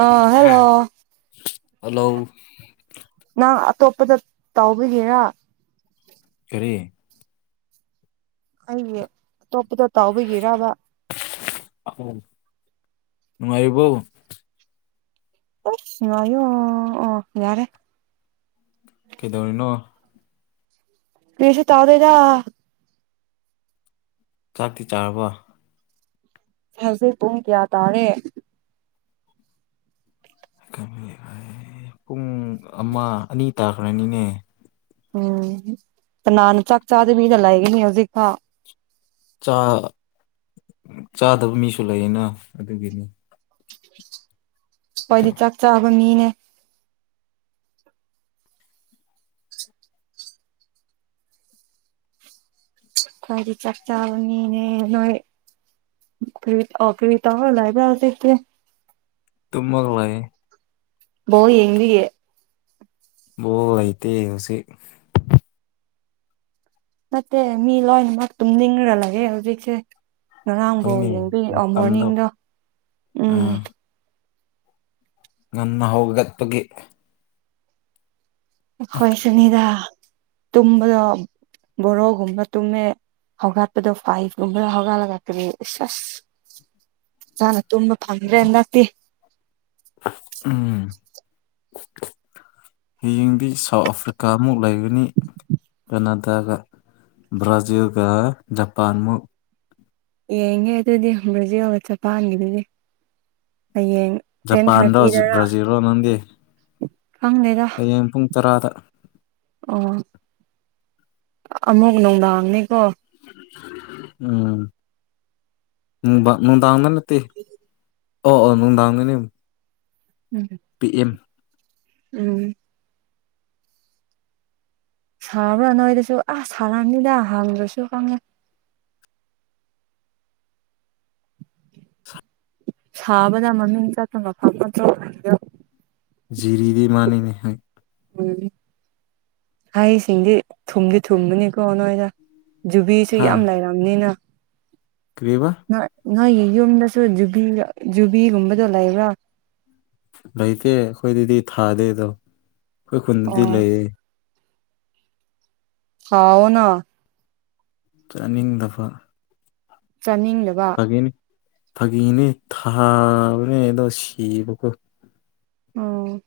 ꯑꯥ ꯍꯥꯥ hello hello ꯅꯪ ꯑꯇꯣꯞꯄꯗ ꯇꯥꯎꯕꯤꯒꯦꯔꯥ ꯀꯔꯤ ꯑꯩꯒꯤ ꯑꯇꯣꯞꯄꯗ ꯇꯥꯎꯕꯤꯒꯤꯔꯕ ꯅꯨꯡꯉꯥꯏꯔꯤꯕꯣ ꯇꯁꯅꯣ ꯑꯣ ꯌꯥꯔꯦ ꯀꯩꯗꯧꯔꯤꯅꯣ ꯀꯔꯤꯁꯨ ꯇꯥꯎꯗꯦꯗ ꯆꯥꯛꯇꯤ ꯆꯥꯔꯕ ꯍꯧꯖꯤꯛ ꯄꯨꯡ ꯀꯌꯥ ꯇꯥꯔꯦ ꯄꯨꯡ ꯑꯃ ꯑꯅꯤ ꯇꯥꯈ꯭ꯔꯅꯤꯅꯦ ꯎꯝ ꯀꯅꯥꯟꯅ ꯆꯥꯛ ꯆꯥꯗ ꯃꯤꯅ ꯂꯥꯏꯒꯅꯤ ꯍꯧꯖꯤꯛꯀꯥ ꯆꯥꯗꯕ ꯃꯤꯁꯨ ꯂꯩꯌꯦꯅ ꯑꯗꯨꯒꯤꯅꯤ ꯑꯩꯈꯣꯏꯗꯤ ꯆꯥꯛ ꯆꯥꯕ ꯃꯤꯅꯦ ꯀꯋꯥꯗꯤ ꯆꯥꯛ ꯆꯅꯤꯅꯦ ꯅꯣꯏ ꯀꯇꯥ ꯑꯣ ꯀꯕꯤꯇꯥ ꯍꯣꯂꯏꯕ ꯁꯦ ꯇꯃꯜ ꯂꯩꯏ ꯕꯣ ꯌꯦꯡꯗꯤꯌꯦꯦ ꯣ ꯑꯥꯏꯇꯩ ꯍꯧꯖꯤꯦ ꯅꯠꯇꯦ ꯃꯤ ꯂꯣꯏꯅꯃꯛ ꯇꯨꯝ ꯅꯤꯡꯈꯂꯒꯦ ꯍꯧꯖꯤꯛꯁꯦ ꯉꯔꯥꯡꯐꯧ ꯍꯣꯏꯅꯦ ꯌꯦꯡꯕꯤꯔꯛꯑꯣ ꯃꯇꯝꯗꯣ ꯃꯣꯔꯅꯤꯡꯗꯣ ꯎꯝ ꯑꯥ ꯉꯟꯅ ꯍꯧꯒꯒꯠꯄꯒꯤ ꯑꯩꯈꯣꯏ ꯁꯨꯅꯤꯗ ꯇꯨꯝꯕꯗꯣ ꯕꯣꯔꯣꯒꯨꯝꯕ ꯇꯨꯝꯃꯦ ꯍꯧꯒꯠꯄꯗꯣ ꯐꯥꯏꯚꯒꯨꯝꯕꯗ ꯍꯧꯒꯠꯂꯒꯥꯛꯀꯅꯦ ꯑ ꯑꯁ ꯏꯁꯥꯅ ꯇꯨꯝꯕ ꯑꯗ꯭ꯔꯦ ꯌꯦꯟꯥꯛꯇ ꯎꯝ ꯍꯌꯦꯡꯗꯤ ꯁꯥꯎꯠ ꯑꯐ꯭ꯔꯤꯀꯥꯃꯨꯛ ꯂꯩꯒꯅꯤ ꯀꯅꯥꯗꯥꯒ ꯕ꯭ꯔꯥꯖꯤꯤꯜꯒ ꯖꯄꯥꯥꯟ ꯌꯦꯡꯉꯦ ꯑꯗꯨꯗꯤ ꯕ꯭ꯔꯥꯖꯤꯜ ꯖꯄꯥꯟꯒꯤꯗꯨꯗꯤꯡ ꯖꯄꯥꯟ ꯔ ꯕ꯭ꯔꯥꯖꯤꯜ ꯔ ꯅꯪꯗꯤꯦ ꯄꯪꯂꯗ ꯍꯌꯦꯡ ꯄꯨꯡ ꯇꯔꯥꯗ ꯑꯣ ꯑꯃꯨꯛ ꯅꯨꯡꯗꯥꯡꯅꯤꯀꯣ ꯎꯝ ꯅꯣꯡꯗꯥꯉꯗ ꯅꯠꯇ ꯑꯣ ꯑꯣ ꯅꯨꯡꯗꯥꯡꯒꯅꯤ ꯎꯝꯝ ꯄꯤ ꯑꯦꯝ ꯎꯝ ꯁꯥꯔꯕ꯭ꯔꯥ ꯅꯣꯏꯗꯁꯨ ꯑꯁ ꯁꯥꯔꯅꯤꯗ ꯍꯪꯗ꯭ꯔꯁꯨ ꯈꯪꯉꯦ ꯁꯥꯕꯗ ꯃꯃꯤꯡ ꯆꯠꯇꯨꯅ ꯐꯥꯎꯀꯠꯇ꯭ꯔꯣ ꯔꯤꯗꯤ ꯃꯥꯅꯤꯅꯦꯍ ꯎꯝ ꯍꯩꯁꯤꯡꯗꯤ ꯊꯨꯝꯗꯤ ꯊꯨꯝꯕꯅꯤꯀꯣ ꯅꯣꯏꯗ ꯖꯨꯕꯤꯁꯨ ꯌꯥꯝ ꯂꯩꯔꯝꯅꯤꯅ ꯀ꯭ꯔꯤꯦꯕ ꯅꯣꯏꯒꯤ ꯌꯨꯝꯗꯁꯨ ꯨꯕꯤꯒ ꯖꯨꯕꯤꯒꯨꯝꯕꯗꯣ ꯂꯩꯕ꯭ꯔꯥ ꯂꯩꯇꯦ ꯑꯩꯈꯣꯏꯗꯗꯤ ꯊꯥꯗꯦ ꯑꯗꯣ ꯑꯩꯈꯣꯏ ꯈꯨꯟꯗꯗꯤ ꯑꯣ ꯂꯩꯌꯦ ꯍꯥꯎꯅ ꯆꯥꯅꯤꯡꯗꯕ ꯆꯥꯅꯤꯡꯗꯕ ꯐꯥꯒꯅꯤ ꯐꯥꯒꯤꯅꯦ ꯊꯥꯕꯅꯦ ꯑꯗꯣ ꯁꯤꯕꯀꯣ ꯎꯝ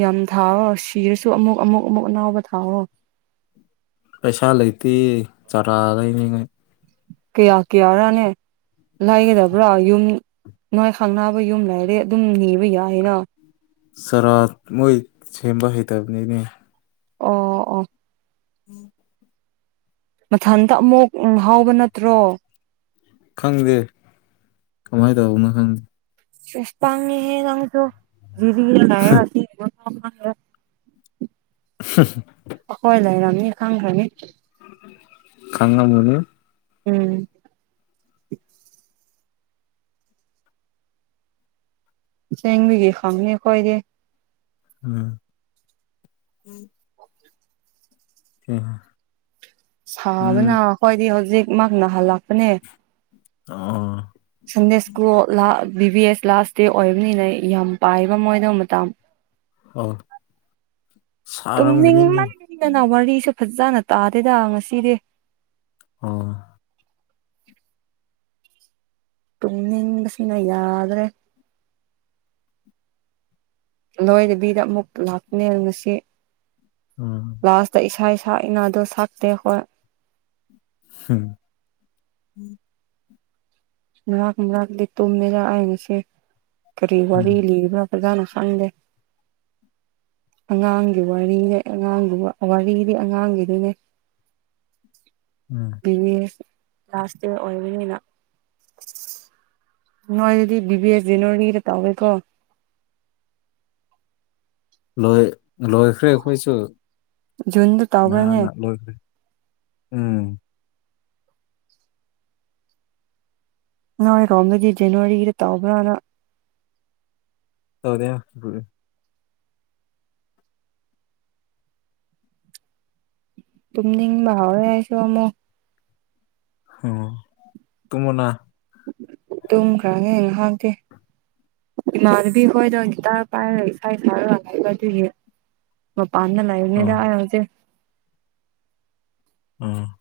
ꯌꯥꯝ ꯊꯥꯎꯔꯣ ꯁꯤꯔꯁꯨ ꯑꯃꯨꯛ ꯑꯃꯨꯛ ꯑꯃꯨꯛ ꯑꯅꯥꯎꯕ ꯊꯥꯎꯔꯣ ꯄꯩꯁꯥ ꯂꯩꯇꯦ ꯆꯥꯔꯥ ꯂꯩꯅꯤꯉꯥꯏ ꯀꯌꯥ ꯀꯌꯥꯔꯅꯦ ꯂꯥꯏꯒꯗꯕ꯭ꯔꯥ ꯌꯨꯝ ꯅꯥꯏ ꯈꯥꯡ ꯅꯥꯕ ꯌꯨꯝ ꯂꯩꯥꯏꯔꯦ ꯑꯗꯨꯝ ꯅꯤꯕ ꯌꯥꯏꯅ ꯆꯔꯥ ꯃꯣꯏ ꯁꯦꯝꯕ ꯍꯩꯇꯕꯅꯤꯅꯦ ꯑꯣ ꯑꯣ ꯎꯝ ꯃꯊꯟꯇ ꯑꯃꯨꯛ ꯍꯥꯎꯕ ꯅꯠꯇ꯭ꯔꯣ ꯈꯪꯗꯦ ꯀꯃꯥꯏꯅ ꯇꯧꯕꯅꯣ ꯈꯪꯗꯦ ꯆꯦꯁ ꯍꯦ ꯅꯪꯁꯨ ꯖꯤꯔꯤꯗ ꯂꯩꯔꯒ [unintelligible] [unintelligible] ꯈꯣꯏ ꯂꯩꯔꯝꯅꯤ ꯈꯪꯈ꯭ꯔꯅꯤ ꯈꯉ ꯃꯅꯤ ꯎꯝ ꯆꯦꯡꯕꯒꯤ ꯈꯪꯅꯤ ꯈꯣꯏꯗꯤ ꯎꯝ [unintelligible] ꯎꯝ ꯁꯥꯕꯅ ꯍꯣꯏꯗꯤ ꯍꯧꯖꯤꯛꯃꯛ ꯅꯥꯍꯜꯂꯛꯄꯅꯦ ꯑꯣ Sunday school B B S ꯂꯥꯁ ꯗꯦ ꯑꯣꯏꯕꯅꯤꯅ ꯌꯥꯝ ꯄꯥꯏꯕꯝꯣꯏꯗꯪ ꯃꯇꯝꯥ ꯑꯣ ꯁꯥꯔꯝꯒꯅꯤꯅꯦ ꯇꯨꯝꯅꯤꯪꯃꯟꯗꯅ ꯋꯥꯔꯤꯁꯨ ꯐꯖꯅ ꯇꯥꯗꯦꯗ ꯉꯁꯤꯗꯤ ꯑꯣꯥ ꯇꯨꯝꯅꯤꯡꯕꯁꯤꯅ ꯌꯥꯗ꯭ꯔꯦ ꯂꯣꯏꯗꯕꯤꯗ ꯑꯃꯨꯛ ꯂꯥꯛꯄꯅꯦ ꯉꯁꯤ ꯎꯝ ꯂꯥꯁꯇ ꯏꯁꯥ ꯏꯁꯥ ꯏꯅꯥꯗꯣ ꯁꯛꯇꯦ ꯈꯣ ꯎꯝ ꯥꯛꯂꯤ ꯇꯨꯝ ꯃꯔ ꯑꯥꯏꯟꯁꯦ ꯀꯔꯤ ꯎꯝ ꯋꯥꯔꯤ ꯂꯤꯕ꯭ꯔꯥ [unintelligible] ꯑꯉꯥꯡꯒꯤ ꯋꯥꯔꯤꯅꯦ ꯑꯉꯥꯡꯒꯤ ꯋꯥꯔꯤꯗꯤ ꯑꯉꯥꯡꯒꯤꯗꯨꯅꯦ ꯎꯝ ꯕꯤ ꯂꯥꯁ ꯗꯦ ꯑꯣꯏꯕꯅꯤꯅ ꯅꯣꯏ ꯑꯗꯨꯗꯤ ꯕꯤꯕꯤꯦ ꯑꯦꯐ ꯖꯅꯋꯥꯔꯤꯗ ꯇꯧꯋꯦꯀꯣ ꯂꯣꯏ ꯂꯣꯏꯈ꯭ꯔꯦ ꯑꯩꯈꯣꯏꯁꯨ ꯖꯨꯟꯗ ꯇꯧꯔꯥꯅꯤ ꯍꯣꯏ ꯎꯝ ꯅꯣꯏꯔꯣꯝꯗꯗꯤ ꯖꯅꯋꯥꯔꯤꯒꯤꯗ ꯇꯧꯕ꯭ꯔꯅ [unintelligible] ꯇꯨꯝꯅꯤꯪꯕꯥ ꯍꯧꯔꯦ ꯑꯩꯁꯨ ꯑꯃꯨꯛ ꯑꯣ ꯇꯨꯝꯃꫭꯅ ꯇꯨꯝꯈ꯭ꯔꯒꯦ ꯉꯍꯥꯛꯇꯤ ꯏꯃꯥꯟꯅꯕꯤ ꯈꯣꯏꯗꫭ ꯒꯤꯇꫪ ꯄꯥꯏꯔ ꯏꯁꯩ ꯁꯛꯔ ꯂꯩꯕ ꯑꯗꯨꯒꯤꯅꯦ ꯃꯄꯥꯟꯗ ꯂꯩꯕꯅꯤꯗ ꯎꯝ ꯑꯩ ꯍꯨꯖꯤꯛ ꯎꯝ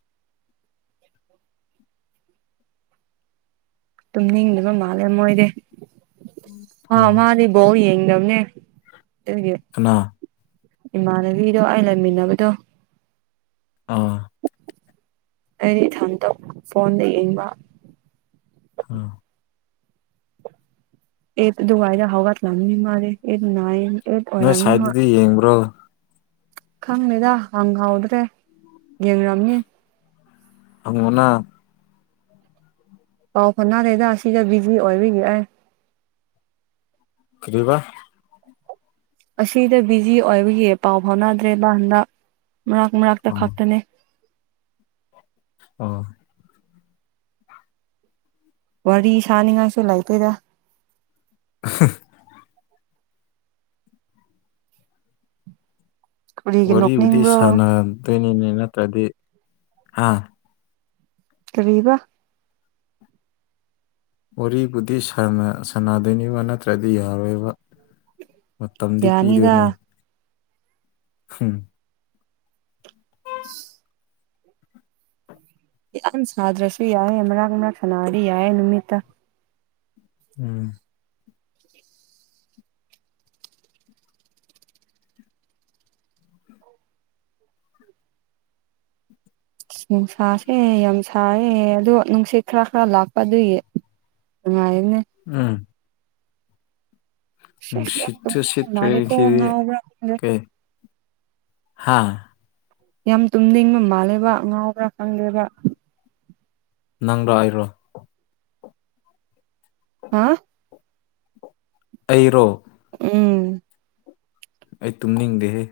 ꯇꯨꯝꯅꯤꯡꯗꯕ ꯃꯥꯜꯂꯦ ꯃꯣꯏꯗꯤ ꯑ ꯎꯝ ꯃꯥꯗꯤ ꯕꯧ ꯌꯦꯡꯗꯕꯅꯦ ꯑꯗꯨꯒꯤ ꯀꯅꯥ ꯏꯃꯥꯟꯅꯕꯤꯗꯣ ꯑꯩ ꯂꯩꯃꯤꯟꯅꯕꯗꯣ ꯑ ꯑꯩꯗꯤ ꯏꯊꯟꯇ ꯐꯣꯟꯗ ꯌꯦꯡꯕ ꯑ ꯑꯦ ꯋꯥꯏꯗ ꯍꯧꯒ ꯂꯃꯤ ꯃꯥꯦꯅꯏ ꯅꯣꯏ ꯁꯥꯏꯠꯇꯗꯤ ꯌꯦꯡꯕ꯭ꯔꯣ ꯈꯪꯗꯦꯗ ꯍꯪꯍꯧꯗꯔ꯭ꯦ ꯌꯦꯡꯔꯝꯅꯤ ꯑꯅꯥ [unintelligible] ꯄꯥꯎ ꯐꯥꯎꯅꯥꯗꯦꯗꯥ ꯁꯤꯗ ꯕꯤꯖꯤ ꯑꯣꯏꯕꯒꯤ ꯑꯩ ꯀꯕꯥ ꯑꯁꯤꯗ ꯕꯤꯖꯤ ꯑꯣꯏꯕꯒꯤ ꯄꯥꯎ ꯐꯥꯎꯅꯗ꯭ꯔꯦꯕ ꯍꯟꯗꯛ ꯃꯔꯛ ꯃꯔꯛꯇ ꯑꯣ ꯈꯛꯇꯅꯦ ꯑꫭ ꯋꯥꯔꯤ ꯁꯥꯅꯤꯡꯉꯥꯏꯁꯨ ꯂꯩꯇꯦꯗ [unintelligible] ꯀꯔꯤꯒꯤ ꯋꯥꯔꯤꯕꯨꯗꯤ ꯅꯣꯛꯅꯤꯡꯕ꯭ꯔꯣ ꯁꯥꯟꯅꯗꯣꯏꯅꯤꯅꯦ ꯅꯠꯇ꯭ꯔꯗꯤ ꯍꯥ ꯀꯔꯤꯕ ꯋꯥꯔꯤꯕꯨꯗꯤ ꯁꯥꯟꯅ ꯁꯥꯟꯅꯗꯣꯏꯅꯤꯕ ꯅꯠꯇ꯭ꯔꯗꯤ ꯌꯥꯔꯣꯏꯕ ꯃꯇꯝꯗꯤ ꯌꯥꯅꯤꯗ ꯄꯤꯗꯣꯏꯅꯦ [unintelligible] [unintelligible] ꯌꯥꯝ ꯁꯥꯗ꯭ꯔꯁꯨ ꯌꯥꯏ ꯃꯔꯛ ꯃꯔꯛ ꯁꯥꯟꯅꯔꯗꯤ ꯌꯥꯏ ꯅꯨꯃꯤꯠꯇ ꯎꯝ ꯅꯨꯡꯁꯥꯁꯦ ꯌꯥꯝ ꯁꯥꯏꯌꯦ ꯑꯗꯣ ꯅꯨꯡꯁꯤꯠ ꯈꯔ ꯈꯔ ꯂꯥꯛꯄ ꯑꯗꯨꯒꯤ ꯅꯨꯉꯥꯏꯔꯤꯅꯦ ꯎꯝ ꯁꯤꯁ ꯌꯥꯝ ꯅꯨꯡꯁꯤꯠꯁꯨ ꯇꯨꯝꯅꯤꯡꯕ ꯁꯤꯇ꯭ꯔꯦ ꯃꯥꯜꯂꯦꯀꯣ ꯁꯤꯗꯤ ꯉꯥꯎꯕ꯭ꯔꯥ ꯈꯪꯗꯦ ꯀꯩ ꯍꯥꯥ ꯌꯥꯝ ꯇꯨꯝꯅꯤꯡꯕ ꯃꯥꯜꯂꯦꯕ ꯉꯥꯎꯕꯔꯥ ꯈꯪꯗꯦꯕ ꯅꯪꯔꯣ ꯑꯩꯔꯣ ꯍꯥ ꯑꯩꯔꯣ ꯎꯝ ꯑꯩ ꯇꯨꯝꯅꯤꯡꯗꯦꯍꯦ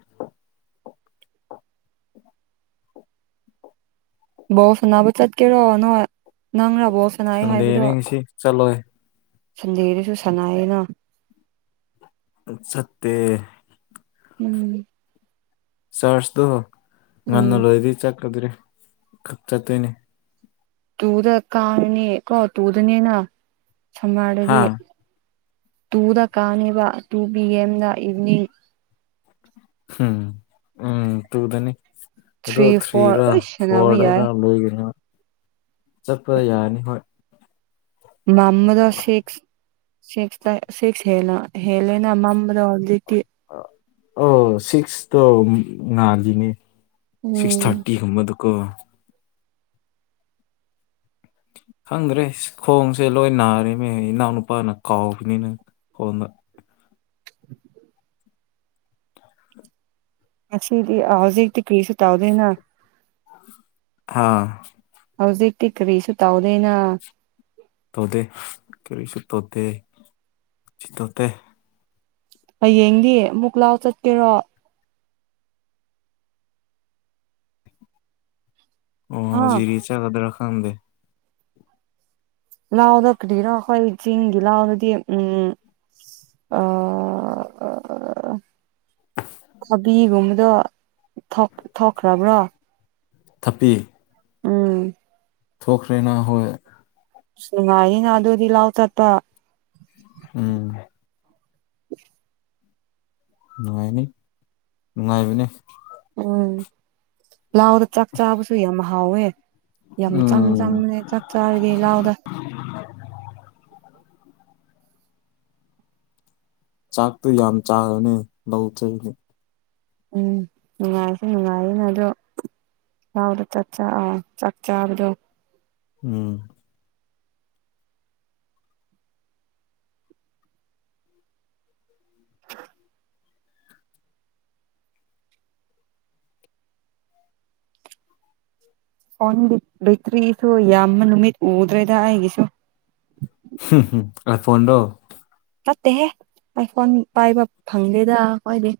ꯕꫭꯜ ꯁꯟꯅꯥ ꯆꯠꯀꯦꯔꯣ ꯅꯣꯏ ꯉꯥꯡꯅꯕ ꯁꯟꯗꯦꯅꯤ ꯉꯁꯤ ꯆꯠꯂꯣꯏ ꯁꯟꯗꯦꯗꯨꯁꯨ ꯁꯥꯟꯅꯌꯦꯅ ꯆꯠꯇꯦ ꯎꯝ ꯆꯥꯔꯖꯇꯣ ꯉꯟꯅ ꯎꯝ ꯂꯣꯏꯗꯤ ꯆꯠꯀꯗ꯭ꯔꯦ ꯈꯛ ꯆꯠꯇꯣꯏꯅꯦ ꯇꯨꯗ ꯀꯥꯔꯅꯤ ꯀꯣ ꯇꯨꯗꯅꯦꯅ ꯍꯥ ꯁꯝꯃꫪꯗꯗꯤ ꯇꯨꯗ ꯀꯥꯅꯦꯕ ꯇꯨ ꯄꯤ ꯑꯦꯝꯗ ꯏꯚꯅꯤꯡ ꯍꯝ ꯎꯝ ꯇꯨꯗꯅꯤ ꯑꯗꫭ ꯊ꯭ꯔꯤ ꯐꯣꯔ ꯊ꯭ꯔꯤꯔ ꯑꯩꯁ ꯁꯥꯟꯅꯕ ꯌꯥꯏ ꯐꯣꯔꯗꯒ ꯂꯣꯏꯒꯅꯤ ꯆꯠꯄ ꯌꯥꯅꯤ ꯍꯣꯏ [unintelligible] ꯁꯦꯛꯁ ꯇ ꯁꯤꯛꯁ ꯍꯦꯟꯅ ꯍꯦꯜꯂꯦꯅ ꯃꯝꯕꯗꯣ ꯍꯧꯖꯤꯛꯇꯤ ꯑ ꯑꯣ ꯁꯤꯛꯁꯇꯣ ꯉꯥꯜꯂꯤꯅꯦ ꯁꯤꯛꯁ ꯎꯝ ꯊꯥꯔꯇꯤ ꯒꯨꯝꯕꯗꯣ ꯀꯣ ꯈꯪꯗ꯭ꯔꯦ ꯈꯣꯡꯁꯦ ꯂꯣꯏ ꯅꯥꯔꯦꯃꯦ ꯏꯅꯥꯎ ꯅꯨꯄꯥꯅ ꯀꯥꯎꯕꯅꯤꯅ ꯍꯣꯟꯅ ꯉꯁꯤꯗꯤ ꯑ ꯍꯧꯖꯤꯛꯇꯤ ꯀ꯭ꯔꯤꯁꯨ ꯇꯥꯎꯗꯦꯅ ꯑꯥ ꯍꯧꯖꯤꯛꯇꯤ ꯀꯔꯤꯁꯨ ꯇꯥꯎꯗꯦꯅ ꯇꯣꯗꯦ ꯀꯔꯤꯁꯨ ꯇꯣꯗꯦ ꯁꯨ ꯇꯣꯗꯦ ꯍꯌꯦꯡꯗꯤ ꯑꯃꯨꯛ ꯂꯥꯎ ꯆꯠꯀꯦꯔꯣ ꯑꯥ ꯑꯣꯖꯤꯔꯤ ꯆꯠꯀꯗꯔ ꯈꯥꯟꯗꯦ ꯂꯥꯎꯗ ꯀꯗꯤꯔꯣ ꯑꯩꯈꯣꯏ ꯆꯤꯡꯒꯤ ꯂꯥꯎꯗꯗꯤ ꯎꯝ [unintelligible] ꯊꯕꯤꯒꯨꯝꯕꯗꯣ ꯊꯣꯛ ꯊꯣꯛꯈ꯭ꯔꯕ꯭ꯔꯣ ꯊꯞꯄꯤ ꯎꯝ ꯊꯣꯛꯈ꯭ꯔꯦꯅ ꯍꯣꯏ ꯅꯨꯡꯉꯥꯏꯅꯤꯅ ꯑꯗꯨꯗꯤ ꯂꯥꯎ ꯆꯠꯄ ꯎꯝ ꯅꯨꯡꯉꯥꯏꯅꯤ ꯅꯨꯡꯉꯥꯏꯕꯅꯦ ꯎꯝ ꯂꯥꯎꯗ ꯆꯥꯛ ꯆꯥꯕꯁꯨ ꯌꯥꯝ ꯍꯥꯎꯋꯦ ꯌꯥꯝ ꯆꯪ ꯎꯝ ꯆꯪꯕꯅꯦ ꯆꯥꯛ ꯆꯥꯔꯒꯦ ꯂꯥꯎꯗ ꯆꯥꯛꯇꯨ ꯌꯥꯝ ꯆꯥꯔꯨꯅꯨ ꯅꯧꯊꯣꯏꯕꯅꯤ ꯎꯝ ꯅꯨꯡꯉꯥꯏꯁꯨ ꯅꯨꯡꯉꯥꯏꯔꯤꯅꯦ ꯑꯗꯣ ꯂꯥꯎꯗ ꯆꯥꯛꯆꯥ ꯑ ꯆꯥꯛ ꯆꯥꯥꯕꯗꯣ ꯎꯝ [inaudible] ꯐꯣꯟ ꯕꯦꯇ꯭ꯔꯤꯁꯨ ꯌꯥꯝꯕ ꯅꯨꯃꯤꯠ ꯎꯗ꯭ꯔꯦꯗ ꯑꯩꯒꯤꯁꯨ ꯑꯥꯏ ꯐꯣꯟꯗꯣ ꯅꯠꯇꯦꯍꯦ ꯑꯥꯏ ꯐꯣꯟ ꯄꯥꯏꯕ ꯐꯪꯗꯦꯗ ꯈꯣꯏꯗꯤ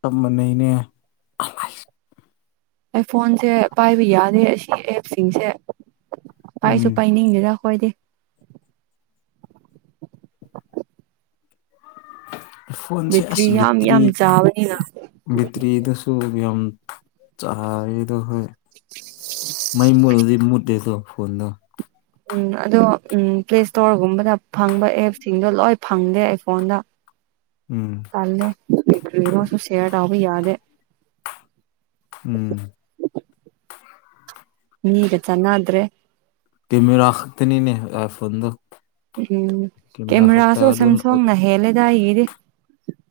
ꯆꯞ ꯃꯅꯩꯅꯦ ꯑꯥꯏ ꯐꯣꯟꯁꯦ ꯄꯥꯏꯕ ꯌꯥꯗꯦ ꯑꯁꯤ ꯑꯦꯞ ꯁꯤꯡꯁꯦ ꯄꯥꯏꯁꯨ ꯎꯝ ꯄꯥꯏꯅꯤꯡꯗꯦꯗ ꯈꯣꯏꯗꯤ ꯐꯣꯟꯁꯦ ꯕꯦꯇ꯭ꯔꯤ ꯑꯁ ꯌꯥꯝ ꯕꯤꯇ꯭ꯔꯤ ꯌꯥꯝ ꯆꯥꯕꯅꯤꯅ ꯕꯤꯇ꯭ꯔꯤꯗꯁꯨ ꯌꯥꯝ ꯆꯥꯔꯤꯗꯣ ꯍꯣꯏ ꯃꯩ ꯃꯨꯠꯂꯗꯤ ꯃꯨꯠꯂꯦꯗꯣ ꯐꯣꯟꯗꯣ ꯎꯝ ꯑꯗꯣ ꯎꯝ ꯄ꯭ꯂꯦ ꯁ꯭ꯇꯣꯔ ꯒꯨꯝꯕꯗ ꯐꯪꯕ ꯑꯦꯞꯁꯤꯡꯗꯣ ꯂꯣꯏ ꯐꯪꯗꯦ ꯑꯥꯏ ꯐꯣꯟꯗ ꯎꯝ ꯇꯜꯂꯦ ꯀ꯭ꯔꯤꯅꯣꯁꯨ ꯁ꯭ꯌꯔ ꯇꯧꯕ ꯌꯥꯗꯦ ꯎꯝ ꯃꯤꯒ ꯆꯥꯟꯅꯗ꯭ꯔꯦ ꯀꯦꯃꯦꯔꯥ ꯈꯛꯇꯅꯤꯅꯦ ꯑꯥꯏ ꯐꯣꯟꯗꯣ ꯎꯝ ꯀꯦꯃꯦꯔꯥꯁꯨ ꯑꯗꯨ ꯁꯝꯁꯣꯡꯅ ꯍꯦꯜꯂꯦꯗ ꯑꯩꯒꯤꯗꯤ